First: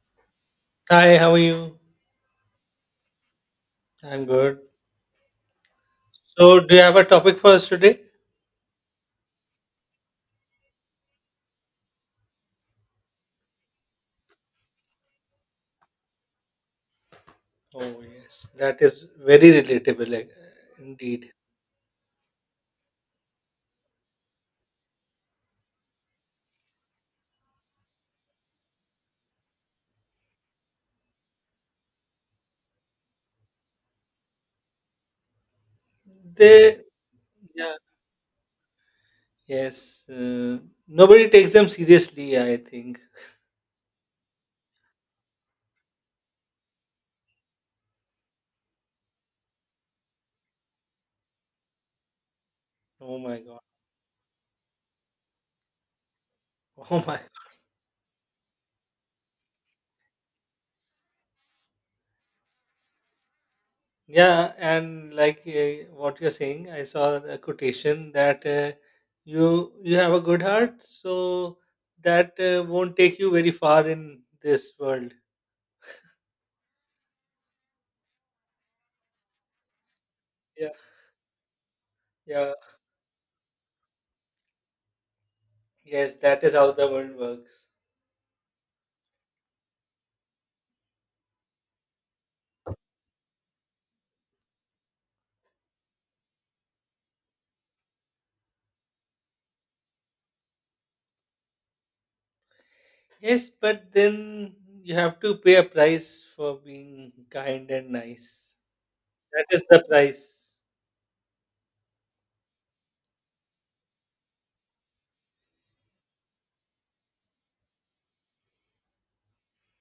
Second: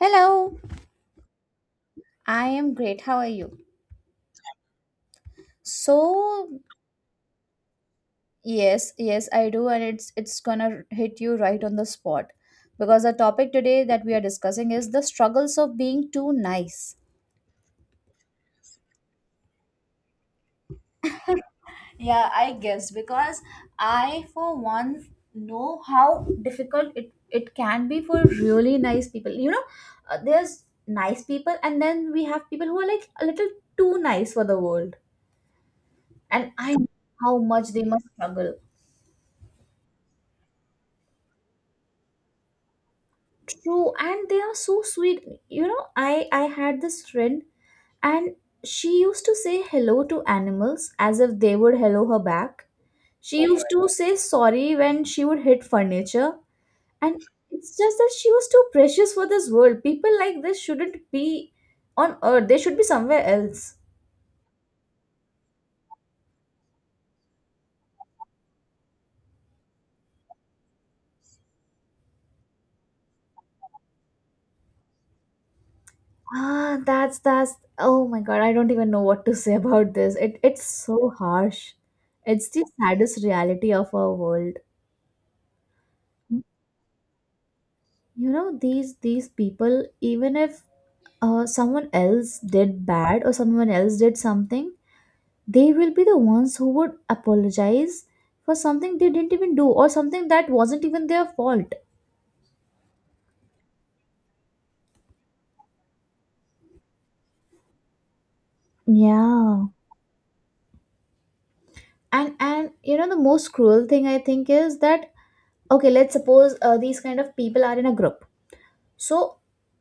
Hello, Hi, how are you? I am great. How are you? I'm good. So, So, do you have a topic for us today? yes, yes, I do, and it's gonna hit you right on the spot because the topic today that we are discussing is the struggles of being too nice. Oh, yes, that is very relatable, indeed. Yeah, I guess because I, for one, know how difficult it can be for really nice people. There's nice people, and then we have people who are like a little too nice for the world, and I They, know how much yeah, they must struggle. yes, uh, nobody takes them seriously, I think. True, and they are so sweet. You know, I had this friend, and she used to say hello to animals as if they would hello her back. Oh my She God. used to say sorry when she would hit furniture, Oh and my. it's just that she was too precious for this world. People like this shouldn't be on earth. They should be somewhere else. Yeah, and what you're saying, I saw a quotation that you have a good heart, so that won't take you very far in this world. Ah, that's that's. Oh my God, I don't even know what to say about this. It's Yeah, so harsh. It's yeah. the saddest reality of our world. Yes, that is how the world works. You know these people, even if someone else did bad or someone else did something, they will be the ones who would apologize for something they didn't even do or something that wasn't even their fault. Yes, but then you have to pay a price for being kind and nice. That Yeah, is the price. and you know the most cruel thing I think is that, okay, let's suppose, these kind of people are in a group, so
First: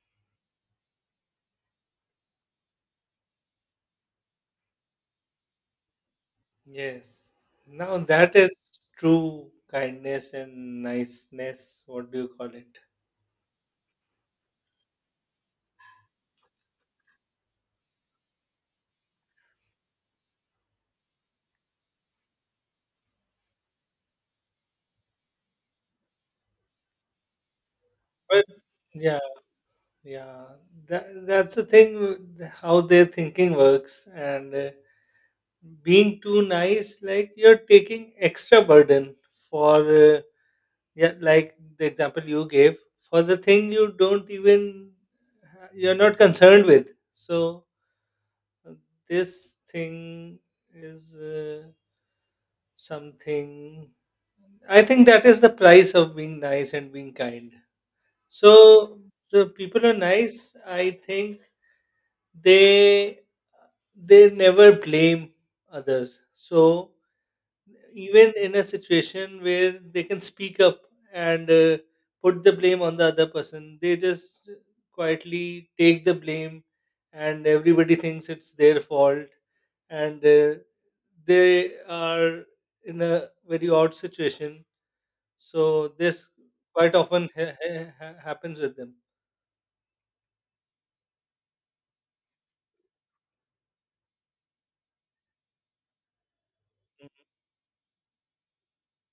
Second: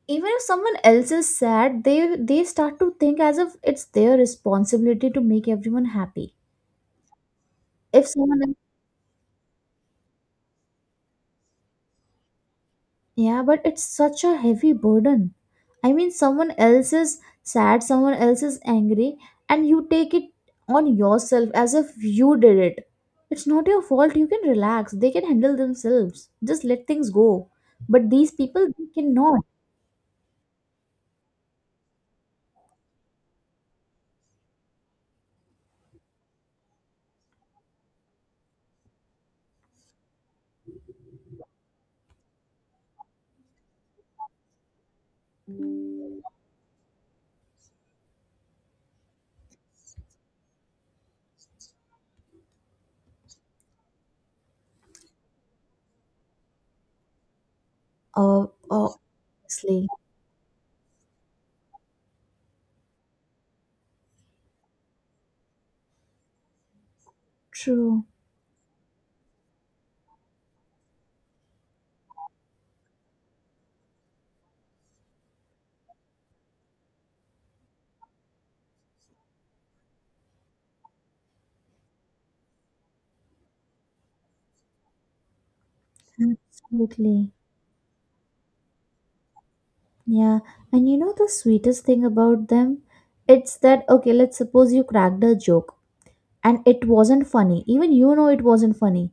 even if someone else is sad, they start to think as if it's their responsibility to make everyone happy. Yes. Now If that someone is true kindness and niceness. What do you call it? Yeah, but it's such a heavy burden. I mean, someone else is sad, someone else is angry, and you take it on yourself as if you did it. It's not your fault. You can relax. They can handle themselves. Just let things go. But these But people, they yeah, cannot. yeah. That's the thing. How their thinking works, and being too nice, like you're taking extra burden for. Yeah, like the example you gave for the thing you don't even you're not concerned with. So uh, this thing is something. I think that is the price of being nice and being kind. Uh, So the people Obviously. are nice. I think they they never blame others. So True. even in a situation where they can speak up and put the blame on the other person they just quietly take the blame and everybody thinks it's their fault and they are in a very odd situation so this quite often Absolutely. Happens with them. Yeah. And you know the sweetest thing about them? It's that, okay, let's suppose you cracked a joke, and it wasn't funny. Even it wasn't funny,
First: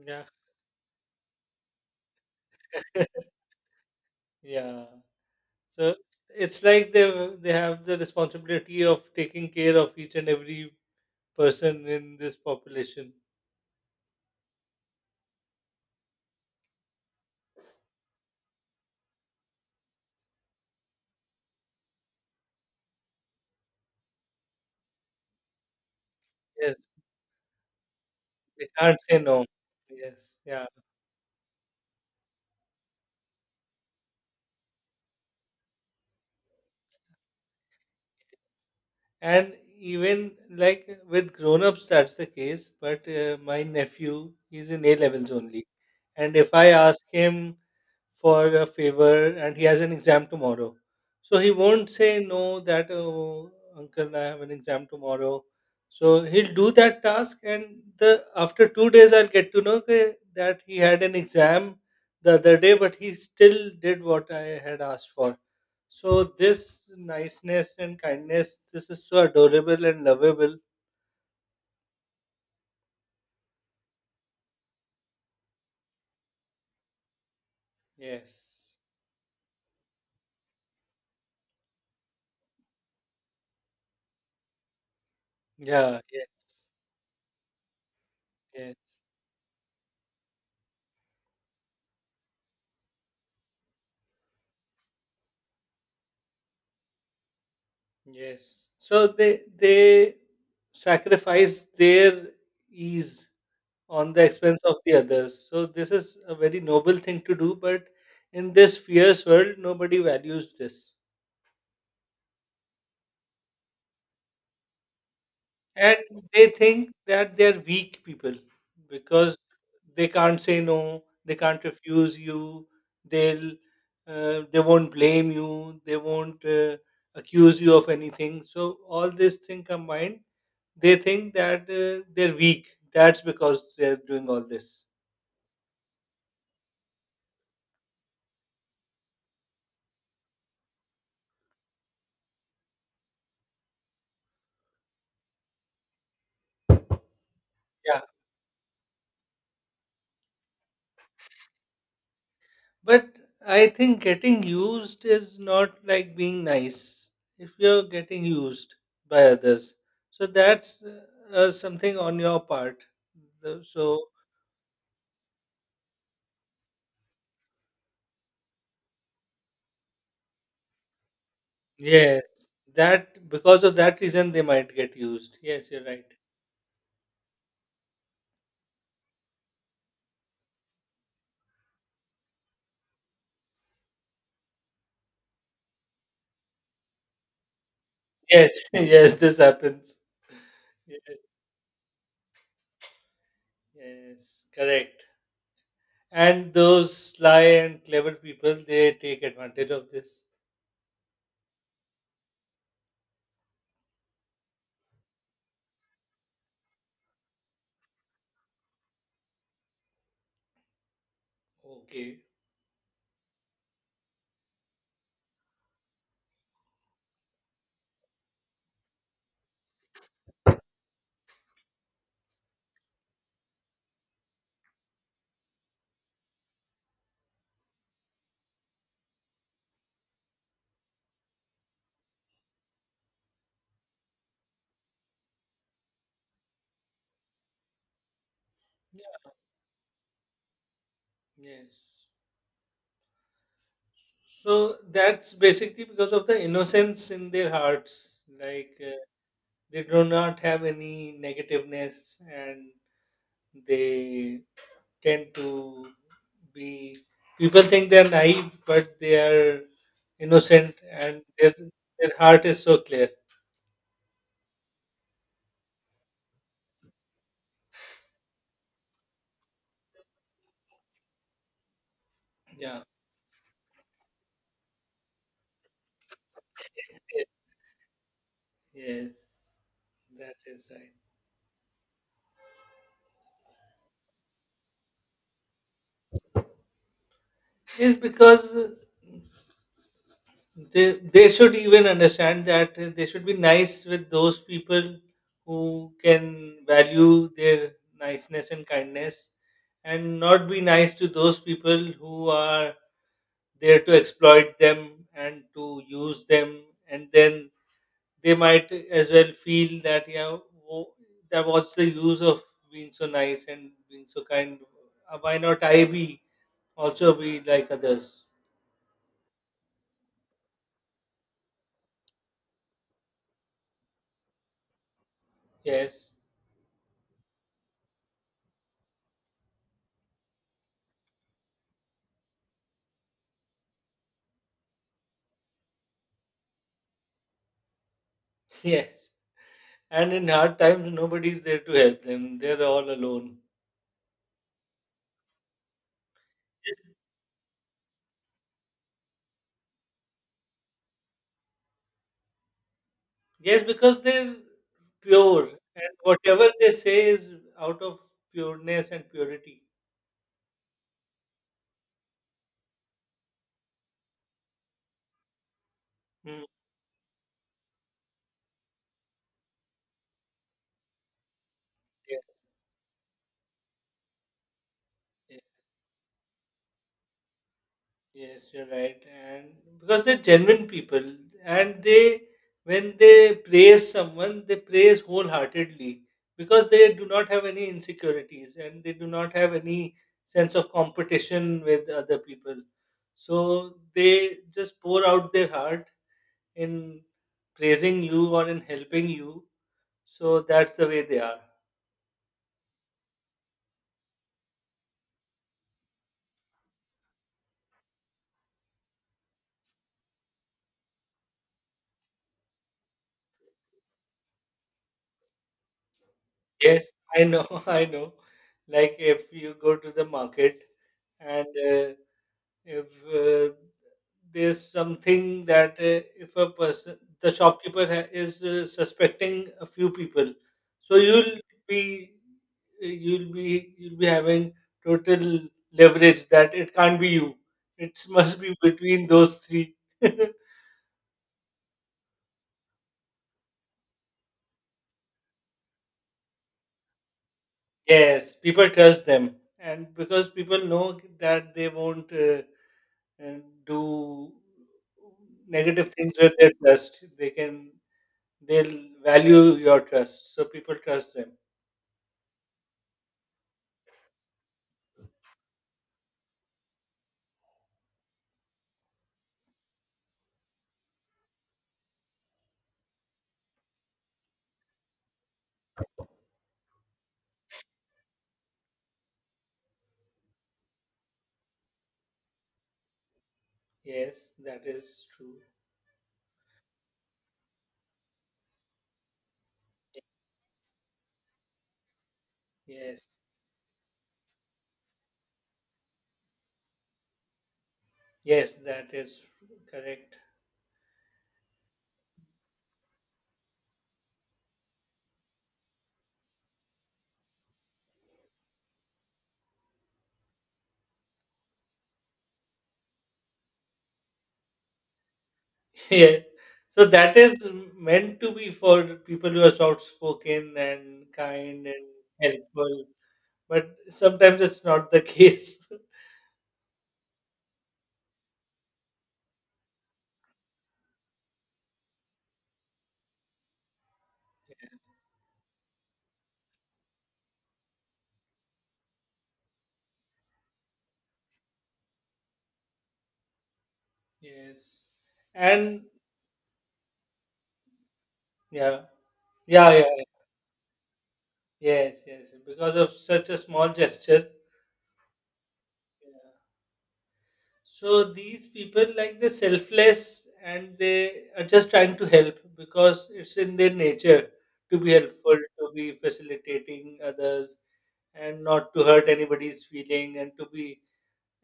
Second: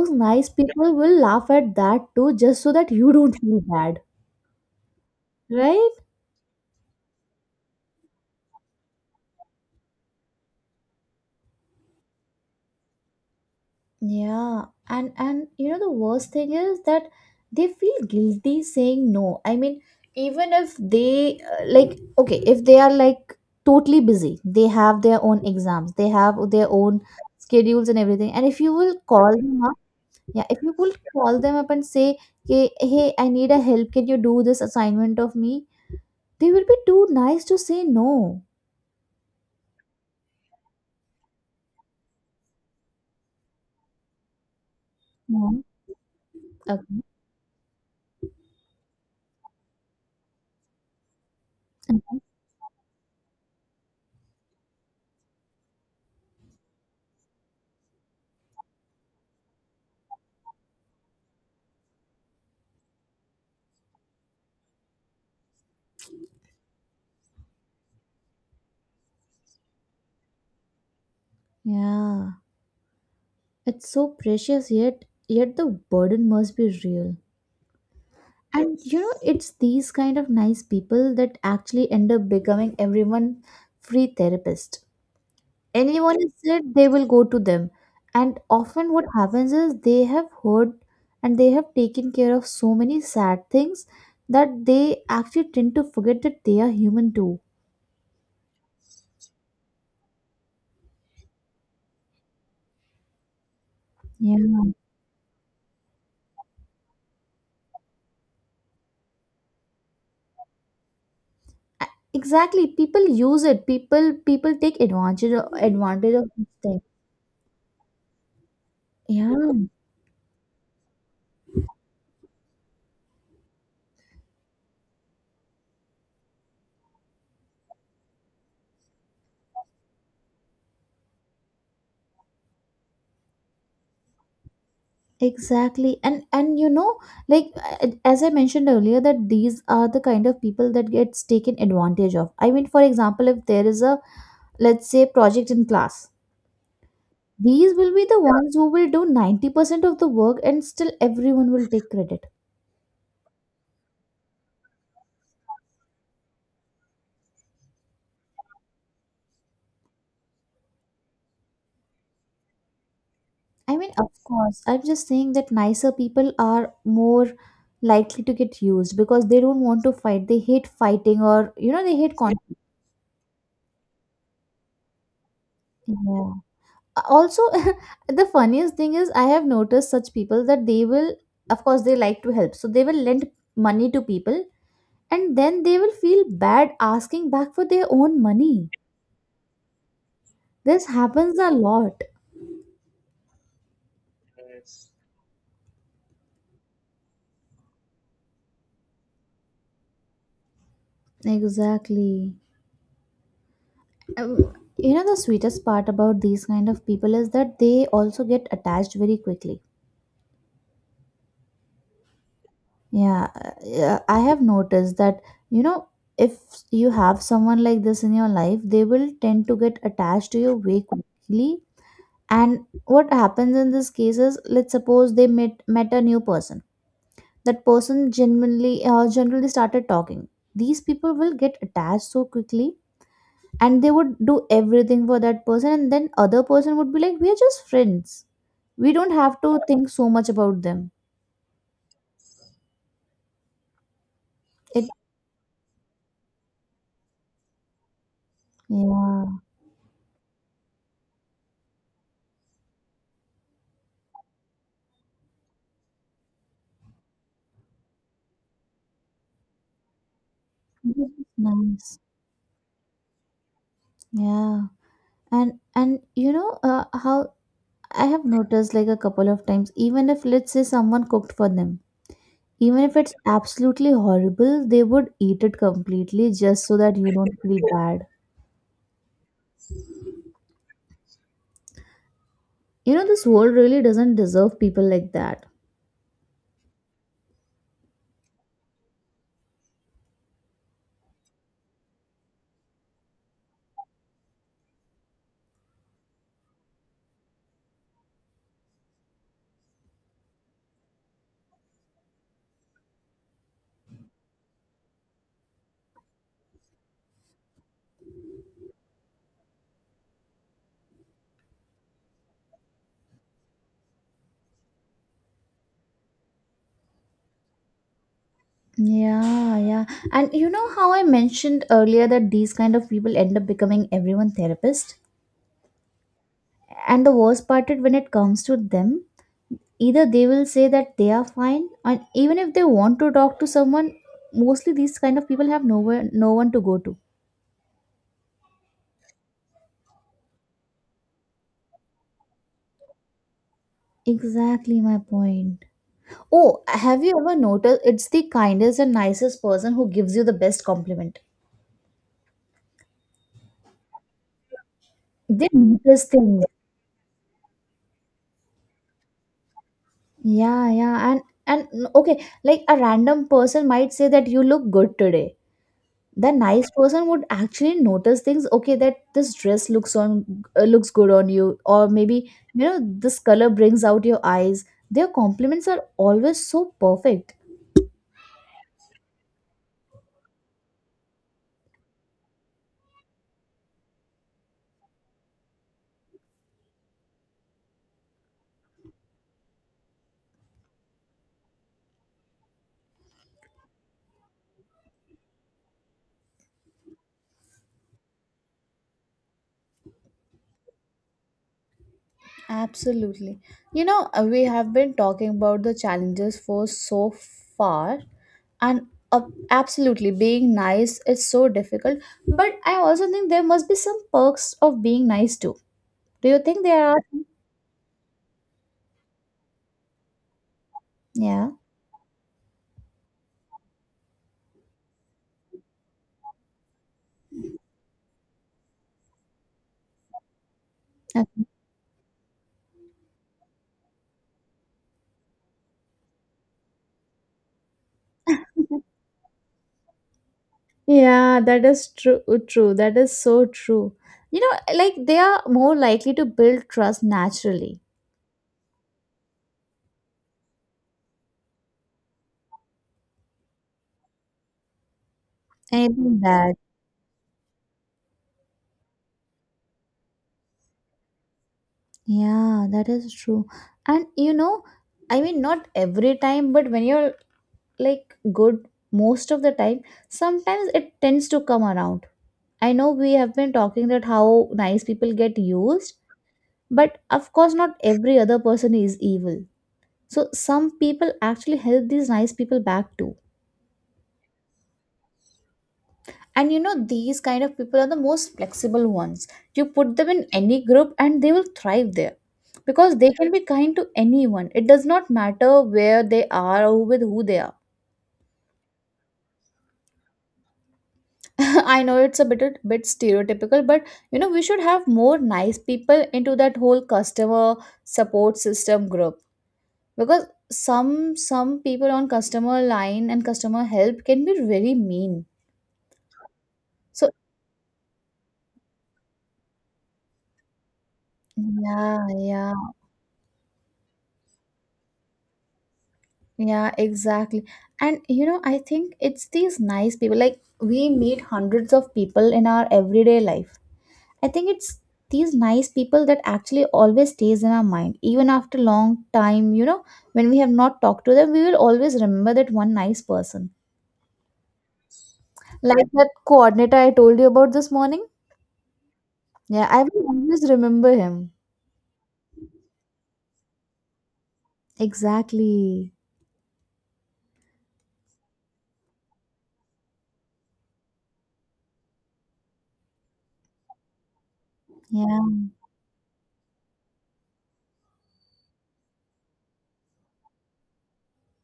Mm, yeah. nice people will laugh at that too just so that you don't feel bad, Yeah, right? so it's like they have the responsibility of taking care of each and every person in this population. Yeah, and you know the worst thing is that they feel guilty saying no. I mean, even if they, like, okay, if they are like totally busy, they have their own exams, they have their Yes, own schedules and everything, and if they you will can't say call no. them up, Yes, yeah, if yeah. you will call them up and say, hey, hey, I need a help, can you do this assignment of me, they will be too nice to say no. And even like with grown-ups, that's the case. But my nephew, he's in A levels No. only. And if I Okay. ask him for a favor and he has an exam tomorrow. So he won't Mhm. say no that, oh, uncle, I have an exam tomorrow. So he'll do that task and the after 2 days I'll get to know that he had an exam the other day, but he still did what I had asked for. So this niceness and kindness, this is so adorable and lovable. Yeah, it's so precious, yet the burden must be real. And Yes. you know, it's these kind of nice people that actually end up becoming everyone free therapist. Yeah. Anyone is Yes. said they will go to them. And often Yes. what happens is they have heard and they have taken care of so many sad things that they actually tend to forget that they are human too. Yes. So they sacrifice their ease on the expense of the others. So this is a very noble thing to do, but in this fierce world, nobody values this. Exactly. People use it. People take advantage of, And this they thing. think that they're weak people because Yeah, they can't say no, they can't refuse you, they'll they won't blame you, they won't accuse you of anything. So all these things combined, they think that they're weak. That's because they're doing all this. exactly. And you know, like, as I mentioned earlier, that these are the kind of people that gets taken advantage of. I mean, for example, if there is a, let's say, project in class, these will be the ones who will do 90% of the work, and still everyone will take credit. But I think getting used is not like being nice if you're getting used by others. So that's something on your part. I mean, So, of course. I'm just saying that nicer people are more likely to get used because they don't want to fight. They hate fighting or, you know, they hate yes, conflict. that because of that reason they might get used. Yes, you're right. Yeah. Also, the funniest thing is, I have noticed such people that they will, of course, they like to help. So they will lend money to people and then they will feel bad asking back for their own Yes, money. yes, this happens. This Yes, happens a lot. yes, correct. And those sly and clever people, they take advantage of this. Exactly. Um, you know, the sweetest part about these kind of people is that they also get attached very quickly. Okay. Yeah, yeah, I have noticed that, you know, if you have someone like this in your life, they will tend to get attached to you way quickly. And what happens in this case is, let's suppose they met a new person. That person genuinely, generally started talking. These people will get attached so quickly, and they would do everything for that person. And then other person would be like, "We are just friends. We don't Yeah. have to think so much about them." Yes. So It that's basically because of the innocence in their hearts. Yeah, They do not have any negativeness and they tend to be. People think they're naive, but they are innocent and nice. their heart is so clear. Yeah. And you know, how I have noticed like a couple of times, even if, let's say, someone cooked for them, even Yeah. if it's absolutely horrible, they would eat it completely just so that you don't feel bad. Yes. That is right. You know, this world really doesn't deserve people like that. Is because they should even understand that they should be nice with those people who can value their niceness and kindness and not be nice to those people who are there to exploit them and to use them and then they might as well feel that yeah wo- that what's the use of being so nice and being so kind. Why not I be also be like others. Yeah, yeah. And you know how I mentioned earlier that these kind of people end up becoming everyone therapist, Yes. and the worst part is when it comes to them, either they will say that they are fine, and even if they want to talk to someone, mostly these kind of people have nowhere, no one to go to. Yes. And in hard times, nobody is there to help them. They're all alone. Exactly my point. Oh, have you ever noticed it's the kindest and nicest person who gives you the best compliment? Yes, because they're pure, They and notice things. whatever they say is out of pureness and purity. Yeah, yeah. And okay, like, a random person might say that you look good today. The Hmm. nice person would actually notice things, okay, that this dress looks on, looks good on you, or Yeah, maybe, you know, this color brings out your eyes. Their yeah, compliments are always so perfect. yes, you're right. And because they're genuine people, and they, when they praise someone, they praise wholeheartedly because they do not have any insecurities and they do not have any sense of competition with other people. So they just pour out their heart in praising you or in helping you. So that's the way they are. Absolutely. You know, we have been talking about the challenges for so far, and, absolutely, being nice is so difficult. But I also think there must be some perks of being nice too. Do you think there Yes, are? I know, I know. Like if you go to the market and Yeah. uh, if uh, there's something that if a person, the shopkeeper is suspecting a few people, so Okay. you'll be you'll be having total leverage that it can't be you. It must be between those three. Yeah, that is true. True. That is so true. You know, like, they are more likely to build trust naturally. Yes, people trust them, and because people know that they won't uh, do negative things Anything with their bad. trust, they'll value your trust. So people trust them. Yeah, that is true. And you know, I mean, not every time, but when you're like good most of the time, sometimes it tends to come around. I know we have been talking that how nice people get used, but of course, not every other person is evil. So some people actually help these nice people back too. Yes, that is true. And you know these kind of people are the most flexible ones. You put them in any group and they will thrive there because Yes, they can be kind to anyone. It does not matter where they are or with who they are. yes, that is correct. I know it's a bit stereotypical, but you know, we should have more nice people into that whole customer support system group, because some some people on customer line and customer help can be very mean. Yeah, so So that is meant to be for people who are soft spoken and kind and yeah, yeah. helpful, but sometimes it's not the case. Yeah, exactly. And you know, I think it's these nice people. Like, we meet hundreds of people in our everyday life. I think it's these nice people that actually always stays in our mind even after long time, you know, when we have not talked to them, we will always remember that one nice person, Yes, and like that coordinator I told you about this morning. yeah, Yeah, yeah, yeah, I yeah, will always remember him. yes, yes, yes. Because of such a small gesture. Exactly. Yeah. So these people, like they're selfless and they are just trying to help because it's in their nature to be Yeah. helpful, to be facilitating others, and not to hurt anybody's feeling, and to be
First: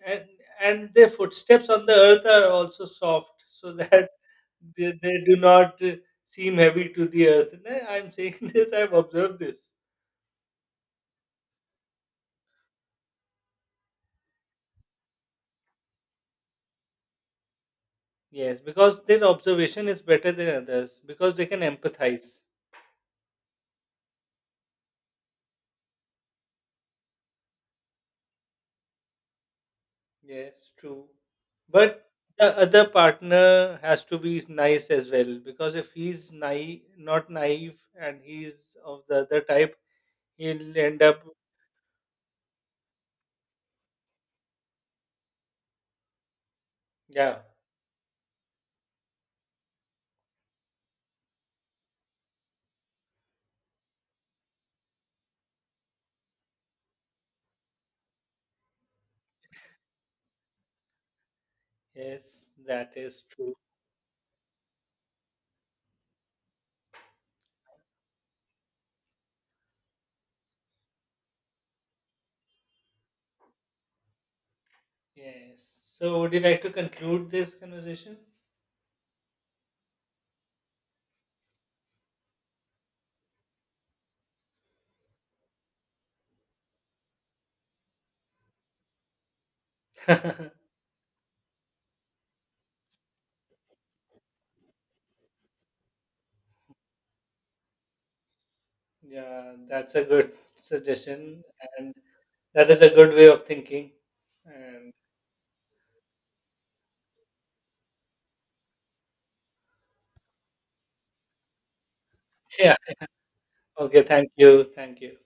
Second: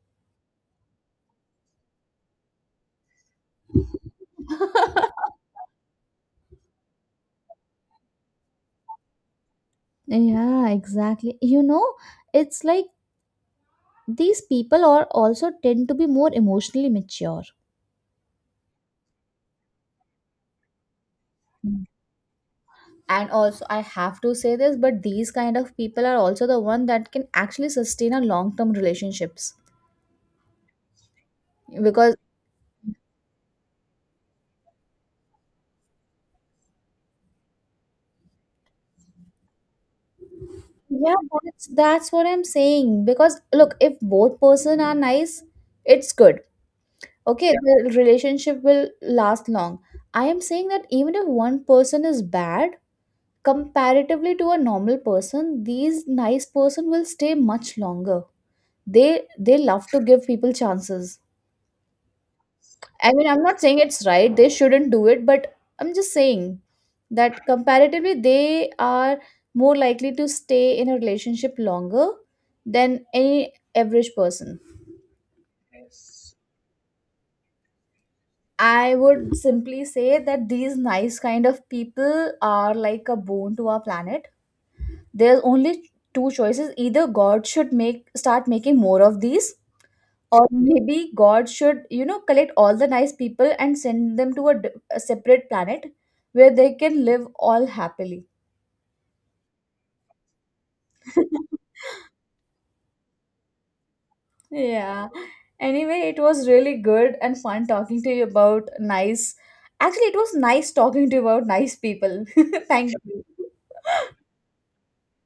and and their footsteps on the earth are also soft, so that they do not seem heavy to the earth. Nah, I'm saying this. I've observed this. Yeah, exactly, you know, it's like these people are also tend to be more emotionally mature. Yes, because their observation is better than others because they can Mm. empathize. And also, I have to say this, but these kind of people are also the one that can actually sustain a long term relationships Yes, true. But because, the other partner has to be nice as well because if he's naive, not naive and he's of the other type, he'll end yeah, up. that's what I'm saying. Because look, if both person are nice, it's good. Yeah, Okay, yeah, the relationship will last long. I am saying that even if one person is bad, comparatively to a normal person, these nice person will stay much longer. They love to give people chances. yes, that I is mean, I'm true. not saying it's right, they shouldn't do it, but I'm just saying that comparatively they are more likely to stay in a relationship longer than any average person. Yes. So, would you like to conclude this conversation? I would simply say that these nice kind of people are like a bone to our planet. There's only two choices: either God should make, start making more of these, or maybe God should, you know, collect all the nice people and send them to a, a separate planet where they can live all happily. Yeah, that's a good suggestion and that is a good way of thinking. And Yeah. Anyway, it was really good and fun talking to you about nice. Actually, it was nice talking to you about nice people. yeah. Thank you. Okay, thank you. Thank you.